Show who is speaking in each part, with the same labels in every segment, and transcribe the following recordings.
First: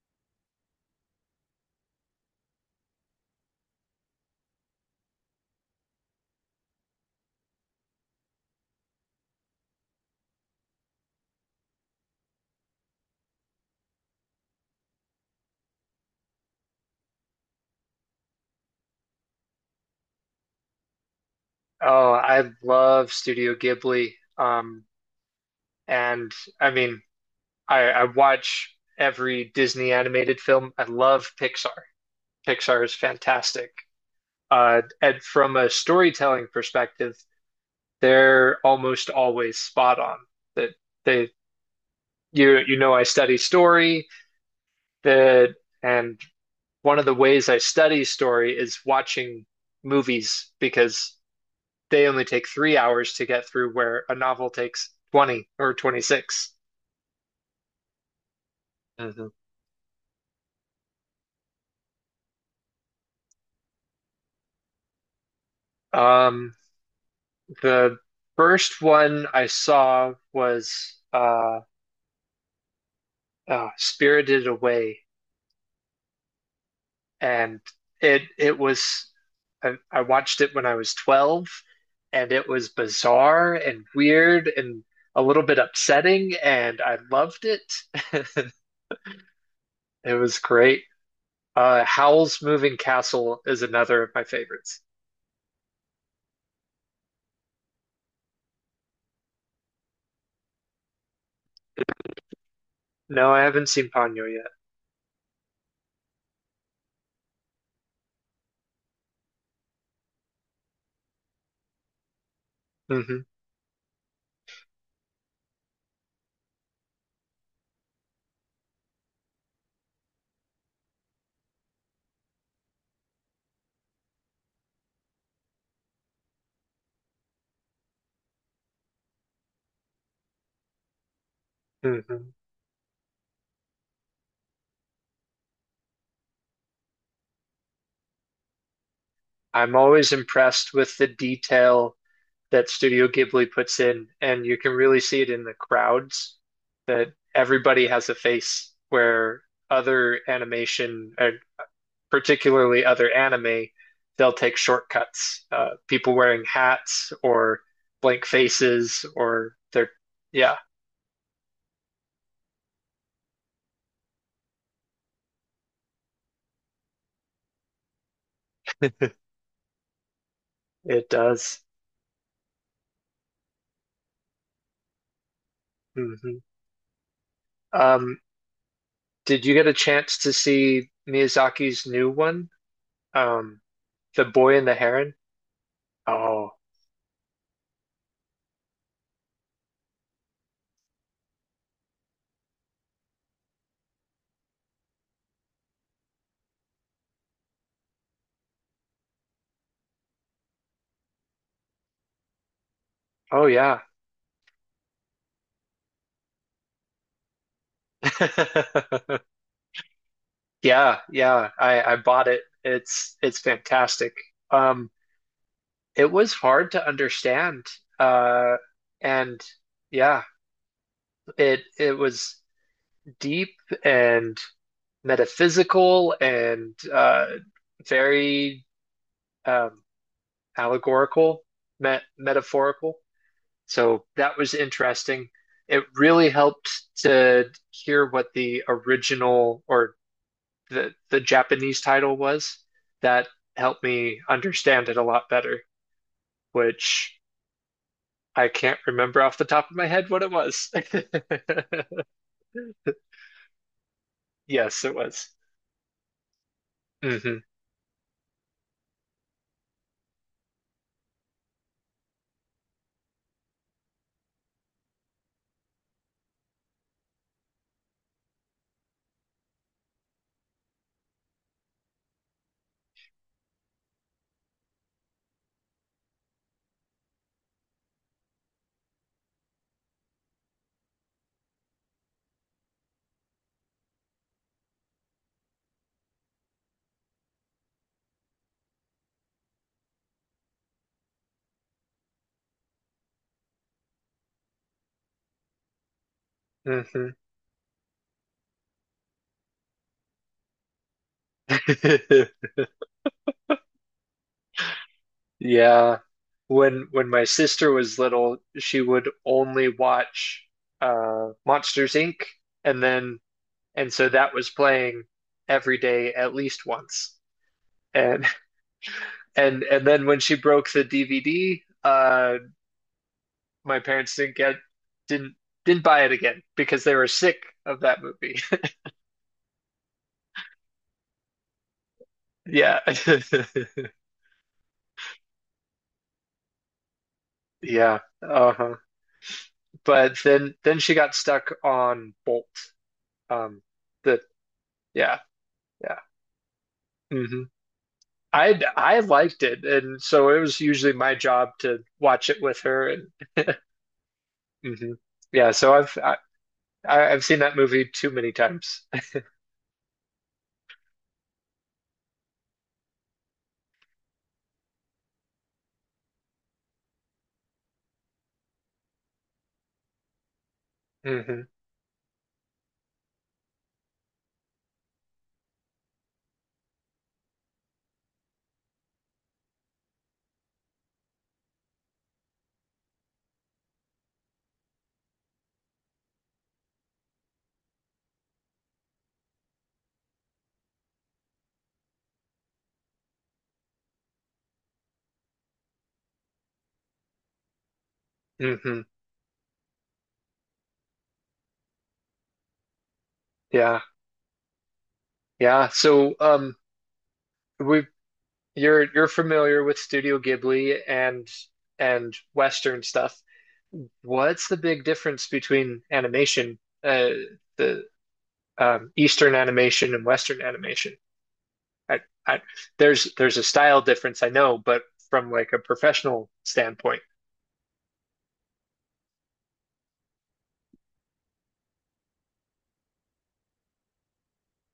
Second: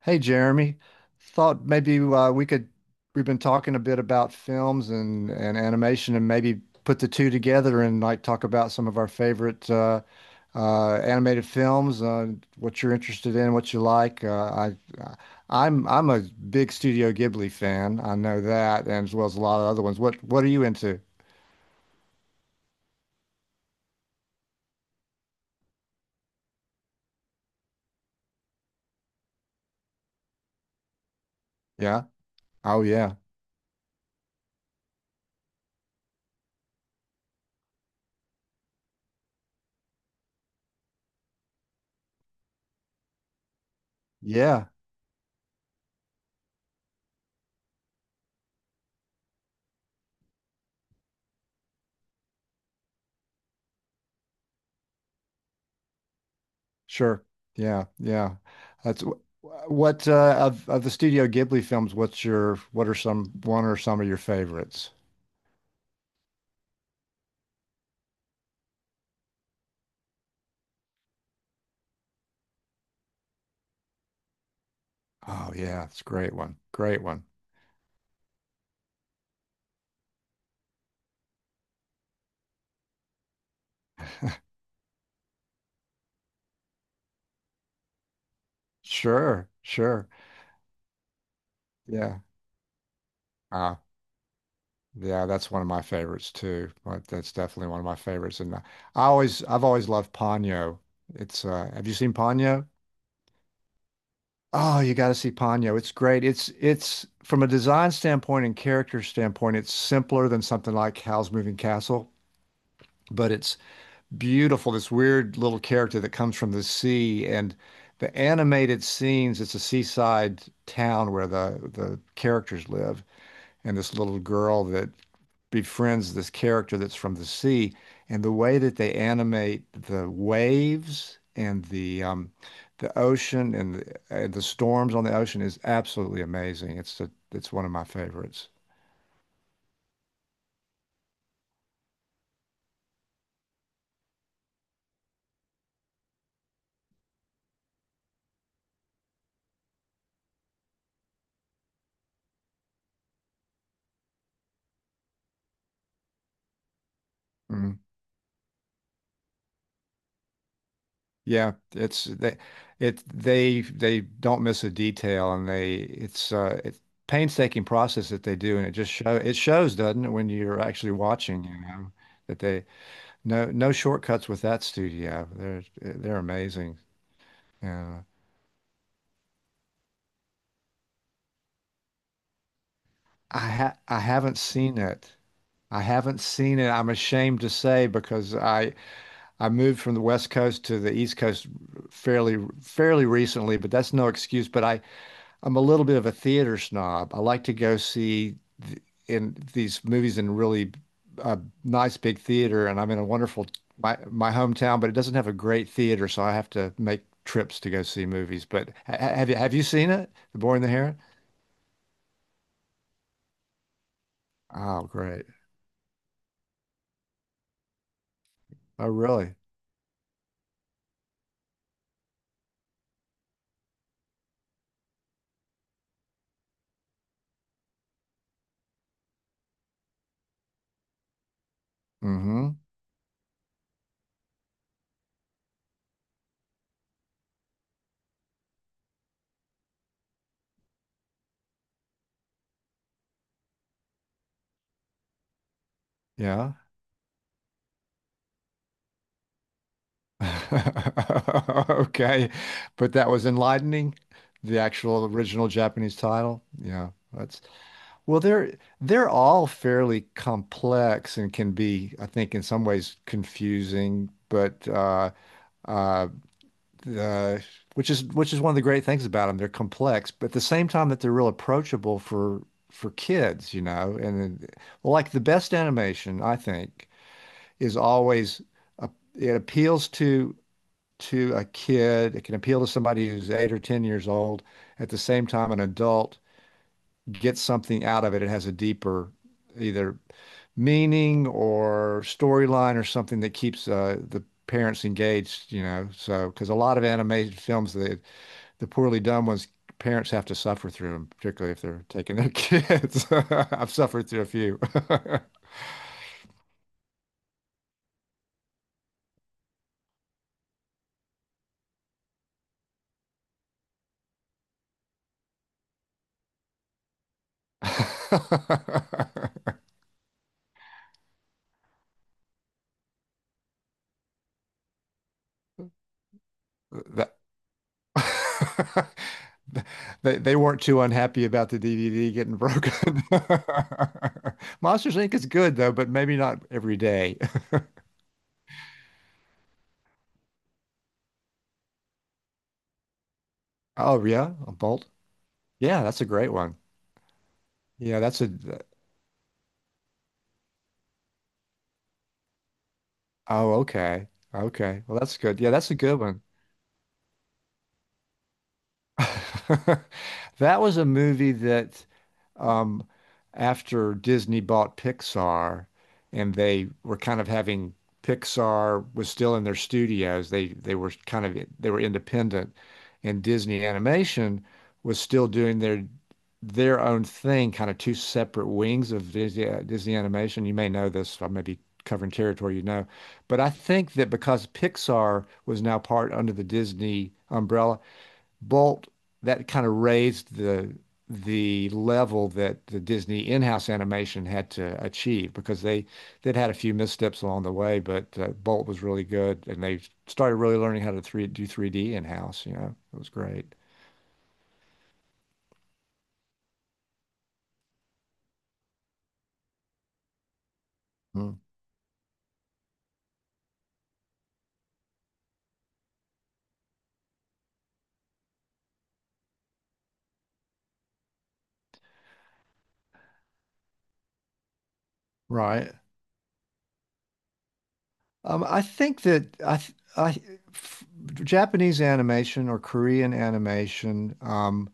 Speaker 1: Hey Jeremy, thought maybe we could we've been talking a bit about films and animation and maybe put the two together and like talk about some of our favorite animated films. What you're interested in, what you like. I I- am I'm a big Studio Ghibli fan. I know that, and as well as a lot of other ones. What are you into?
Speaker 2: Oh, I love Studio Ghibli. And I mean, I watch every Disney animated film. I love Pixar.
Speaker 1: Yeah. Oh
Speaker 2: Pixar is
Speaker 1: yeah.
Speaker 2: fantastic. And from a storytelling perspective, they're almost always spot on. That they, I study story.
Speaker 1: Yeah.
Speaker 2: That and One of the ways I study story is watching movies because they only take 3 hours to get through, where a novel takes 20 or 26.
Speaker 1: Sure. Yeah. Yeah. That's
Speaker 2: Mhm.
Speaker 1: wh- what Of the Studio Ghibli films, what's your what are some one or some of your favorites?
Speaker 2: Um, the first one I saw was Spirited Away,
Speaker 1: Oh yeah, it's a great one. Great one.
Speaker 2: and it was I watched it when I was 12, and it was bizarre and weird and a little bit upsetting, and I loved it.
Speaker 1: Sure. Sure.
Speaker 2: It was great.
Speaker 1: Yeah.
Speaker 2: Howl's Moving Castle is
Speaker 1: Uh
Speaker 2: another of my favorites.
Speaker 1: yeah, that's one of my favorites too. But that's definitely one of my favorites. And I always I've always loved Ponyo. It's have you seen Ponyo?
Speaker 2: No, I haven't seen Ponyo yet.
Speaker 1: Oh, you got to see Ponyo. It's great. It's from a design standpoint and character standpoint, it's simpler than something like Howl's Moving Castle,
Speaker 2: hmm
Speaker 1: but it's beautiful, this weird little character that comes from the sea. And the animated scenes, it's a seaside town where the characters live, and this little girl that befriends this character that's from the sea. And the way that they animate the waves and
Speaker 2: hmm
Speaker 1: the ocean and the storms on the ocean is absolutely amazing. It's one of my favorites.
Speaker 2: I'm always impressed with the detail that Studio Ghibli puts in, and you can really see it in the crowds that everybody has a face where other animation, particularly other anime, they'll take shortcuts. People wearing hats or
Speaker 1: Mhm.
Speaker 2: blank faces yeah,
Speaker 1: Yeah, it's they, it they don't miss a detail, and they it's painstaking process that they do, and it shows, doesn't it, when you're actually
Speaker 2: it
Speaker 1: watching, you
Speaker 2: does.
Speaker 1: know, that they no no shortcuts with that studio. They're
Speaker 2: hmm
Speaker 1: amazing. Yeah,
Speaker 2: Um, did you get a chance to see Miyazaki's new one? Um,
Speaker 1: I
Speaker 2: The
Speaker 1: haven't
Speaker 2: Boy and the
Speaker 1: seen
Speaker 2: Heron.
Speaker 1: it. I haven't
Speaker 2: Oh,
Speaker 1: seen it. I'm ashamed to say because I moved from the West Coast to the East Coast fairly recently, but that's no excuse. But I I'm a little bit of a theater snob. I like to go see th in these movies in really uh, nice big theater, and I'm in a
Speaker 2: oh
Speaker 1: wonderful
Speaker 2: yeah.
Speaker 1: my hometown, but it doesn't have a great theater, so I have to make trips to go see movies. But have you seen it, The Boy and the Heron?
Speaker 2: Yeah, yeah. I bought it. It's fantastic.
Speaker 1: Oh,
Speaker 2: Um,
Speaker 1: great!
Speaker 2: it was hard to understand. Uh,
Speaker 1: Oh, really?
Speaker 2: and Yeah, it was deep and metaphysical and very um allegorical,
Speaker 1: Mm-hmm.
Speaker 2: metaphorical. So that was interesting. It really helped to hear what the original or the Japanese title was. That helped me understand it a lot better,
Speaker 1: Yeah.
Speaker 2: which I can't remember off the top of my head what it was.
Speaker 1: Okay, but that was enlightening. The
Speaker 2: Yes, it
Speaker 1: actual
Speaker 2: was.
Speaker 1: original Japanese title. Yeah, that's.
Speaker 2: hmm
Speaker 1: Well, they're all fairly complex and can be, I think, in some ways confusing, but uh, uh, which is one of the great things about them. They're complex, but at the same time that they're real approachable for kids, you know. Well, like the best animation, I think, is always a, it appeals to a kid. It can appeal to somebody who's 8 or 10 years old. At the same time, an adult get something out of it. It has a deeper either meaning or storyline or something that keeps the parents engaged, you know. So, because a lot of
Speaker 2: hmm
Speaker 1: animated films, the poorly done ones, parents have to suffer through them, particularly if they're taking their kids. I've suffered through a few.
Speaker 2: Yeah. When my sister was little, she would only watch Monsters Inc. and then And so that was playing every day at least once. And and then when she broke the DVD, my parents didn't get didn't didn't buy it again because they were
Speaker 1: That-
Speaker 2: sick of that movie.
Speaker 1: They weren't too unhappy about the DVD getting
Speaker 2: Yeah.
Speaker 1: broken. Monsters Inc. is good though, but maybe not every day.
Speaker 2: Yeah. Uh-huh. But then she got stuck on Bolt. Um
Speaker 1: Oh
Speaker 2: the
Speaker 1: yeah, a bolt.
Speaker 2: Yeah,
Speaker 1: Yeah,
Speaker 2: yeah.
Speaker 1: that's a great one.
Speaker 2: hmm
Speaker 1: Yeah, that's a.
Speaker 2: I liked it and so it was usually my job to watch it with her and
Speaker 1: Oh, okay. Okay.
Speaker 2: mhm.
Speaker 1: Well, that's good.
Speaker 2: Yeah,
Speaker 1: Yeah, that's
Speaker 2: so
Speaker 1: a
Speaker 2: I've
Speaker 1: good
Speaker 2: I,
Speaker 1: one.
Speaker 2: I, I've seen that movie too many times.
Speaker 1: That was a movie that, um, after Disney bought Pixar, and they were kind of having Pixar was still in their studios. They were kind of
Speaker 2: hmm
Speaker 1: they were independent, and Disney Animation was still doing their own thing, kind of two separate wings of Disney, Disney Animation. You may know this. I may be covering territory you know, but I think that because Pixar was now part under the Disney umbrella. Bolt, that kind of raised the level that the Disney in-house animation had to achieve because they they'd had a few missteps along the way, but Bolt
Speaker 2: hmm
Speaker 1: was really good, and they started really learning how to three do 3D in-house. You know, it was great.
Speaker 2: Yeah. Yeah. So, we you're familiar with Studio Ghibli and
Speaker 1: Mm.
Speaker 2: Western stuff. What's the big difference between animation, uh, the Eastern animation and Western animation? I, I, there's a style difference, I know, but from like a
Speaker 1: Right.
Speaker 2: professional standpoint.
Speaker 1: I think that I, th- I f- Japanese animation or Korean animation,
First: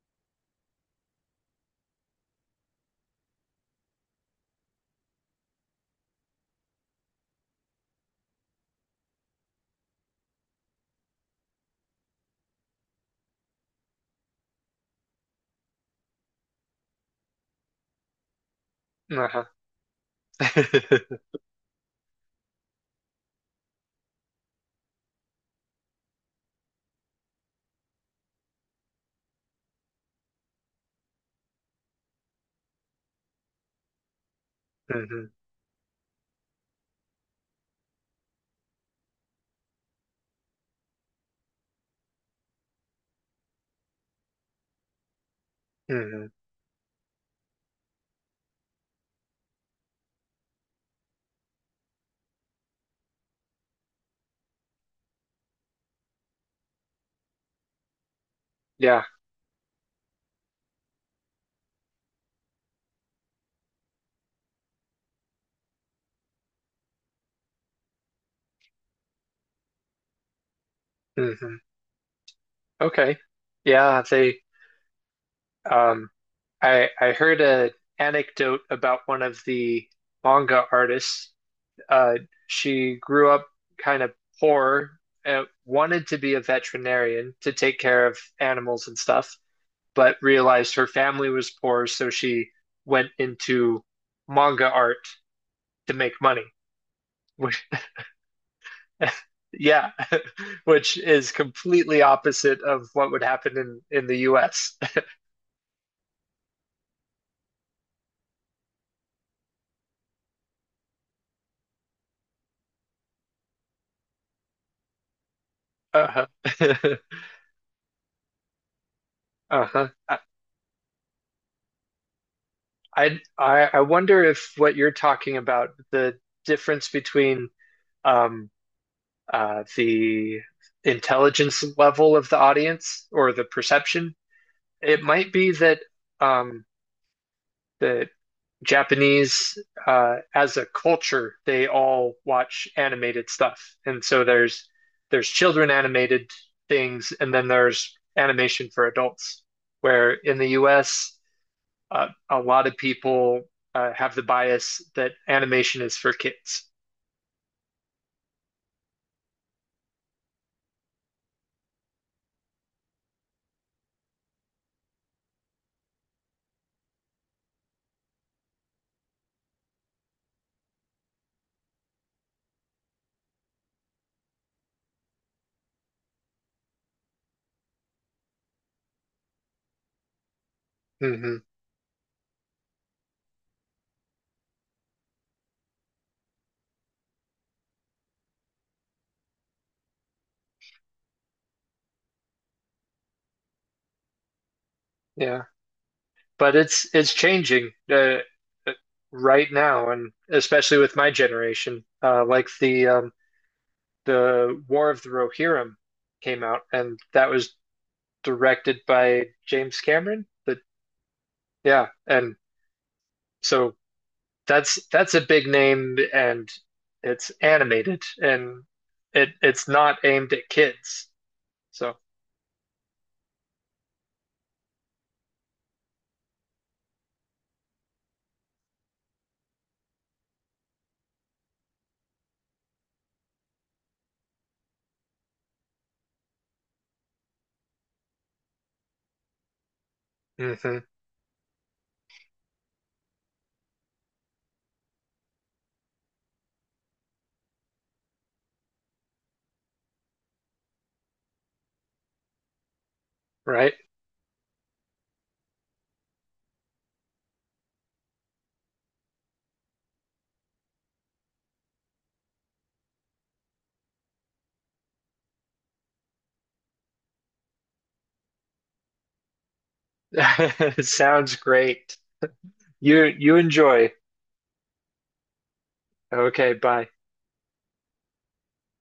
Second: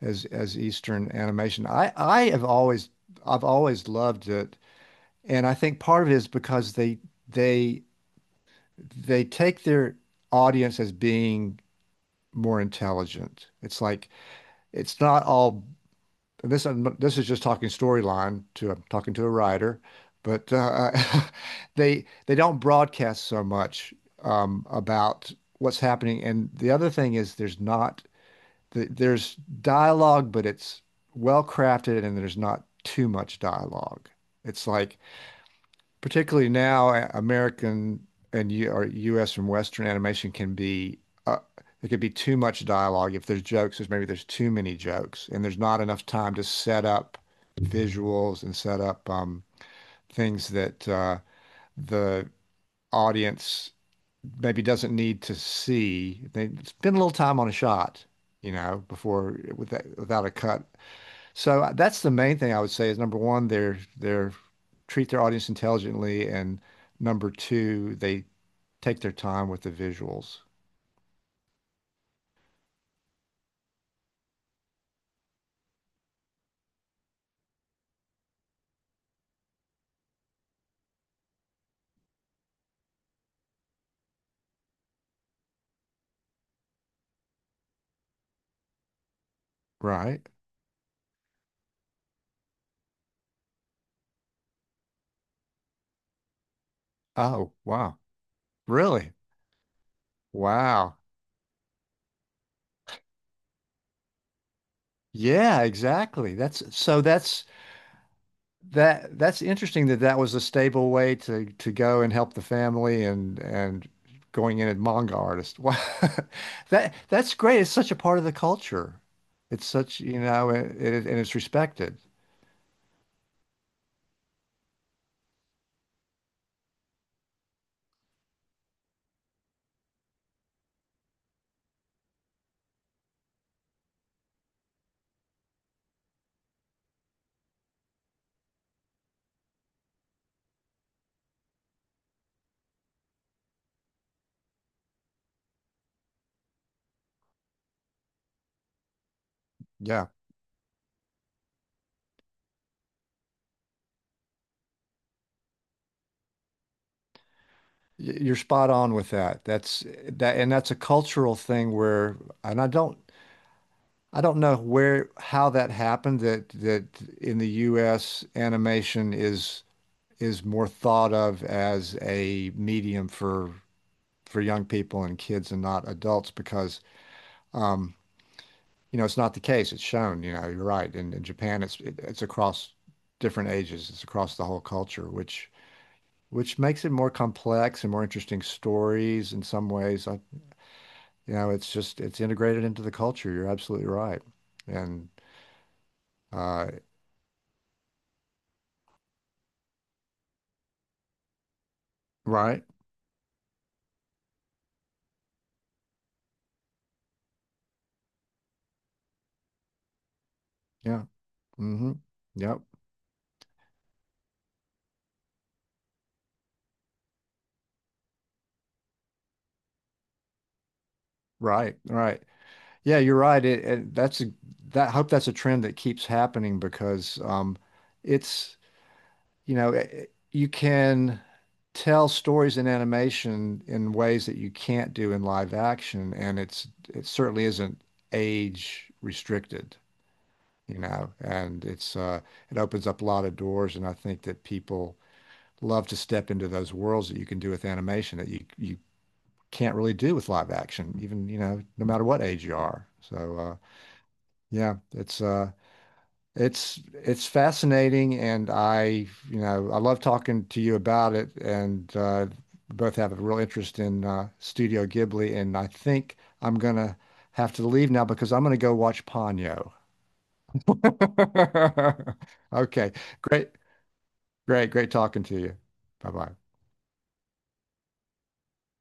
Speaker 1: as Eastern animation, I have always I've always loved it. And I think part of it is because they they take their audience as being more intelligent. It's like it's not all this this is just talking storyline to I'm talking to a
Speaker 2: Uh-huh.
Speaker 1: writer, but they don't broadcast so much about what's happening. And the other thing is there's not there's dialogue, but it's well crafted and there's not too much dialogue. It's like
Speaker 2: hmm
Speaker 1: particularly now, American and U or U.S. and Western animation can be uh, there could be too much dialogue. If there's jokes, there's too many jokes, and there's not enough
Speaker 2: hmm
Speaker 1: time to set up visuals and set up things that the audience maybe doesn't need to see. They spend a little time on a shot, you know,
Speaker 2: Yeah.
Speaker 1: before without a cut. So that's the main thing I would say is number one, they're treat their audience intelligently, and number two, they take their time with the visuals,
Speaker 2: hmm Okay. Yeah, they Um, I heard a anecdote about one of the manga artists. Uh, she grew up kind of poor, wanted to be a veterinarian to take care of animals and stuff, but
Speaker 1: right?
Speaker 2: realized her family was poor, so she went into manga art to make money.
Speaker 1: Oh,
Speaker 2: Which,
Speaker 1: wow. Really?
Speaker 2: yeah, which
Speaker 1: Wow.
Speaker 2: is completely opposite of what would happen in the US.
Speaker 1: Yeah, exactly. That's that that's interesting that that was a stable way to go and help the family and going in as manga artist. Wow.
Speaker 2: Uh-huh.
Speaker 1: That that's great. It's such a part of the culture. It's
Speaker 2: Uh-huh.
Speaker 1: such, you know, and it's respected.
Speaker 2: I wonder if what you're talking about, the difference between um the intelligence level of the audience or the perception, it might be that um that Japanese as a culture, they all watch animated stuff. And so there's children animated things and then there's animation for adults.
Speaker 1: Yeah.
Speaker 2: Where in the US a lot of people have the bias that animation is for kids.
Speaker 1: You're spot on with that. And that's a cultural thing where, and I don't know where, how that happened that that in the U.S. animation is more thought of as a medium for young people and kids and not adults because, um, you know, it's not the case. It's shown, you know, you're right. In
Speaker 2: hmm
Speaker 1: Japan, it's across different ages. It's across the whole culture, which makes it more complex and more interesting stories in some ways. You know, it's just it's integrated into the culture. You're absolutely right. And
Speaker 2: Yeah, but
Speaker 1: uh
Speaker 2: it's changing uh, right now, and especially with my generation. Like
Speaker 1: right.
Speaker 2: the War of the Rohirrim came out, and that was directed by James Cameron. But
Speaker 1: Yeah.
Speaker 2: yeah,
Speaker 1: Hmm.
Speaker 2: and
Speaker 1: Yep.
Speaker 2: so that's a big name, and it's animated, and it's not aimed at kids.
Speaker 1: Right.
Speaker 2: So,
Speaker 1: Right. Yeah, you're right. It that's a, that I hope that's a trend that keeps happening because it's you know I you can tell stories in animation in ways that you can't do in live action and it certainly isn't age restricted, you
Speaker 2: hmm
Speaker 1: know, and it's it opens up a lot of doors and I think that people love to step into those worlds that you can do with animation that you can't really do with live action, even, you know, no matter what age you are. So
Speaker 2: right?
Speaker 1: yeah, it's fascinating and I, you know, I love talking to you about it and both have a real interest in Studio Ghibli and I think I'm gonna have to leave now because I'm gonna go watch Ponyo.
Speaker 2: Sounds great.
Speaker 1: Okay.
Speaker 2: You
Speaker 1: Great,
Speaker 2: enjoy.
Speaker 1: great, great talking to you. Bye
Speaker 2: Okay,
Speaker 1: bye.
Speaker 2: bye.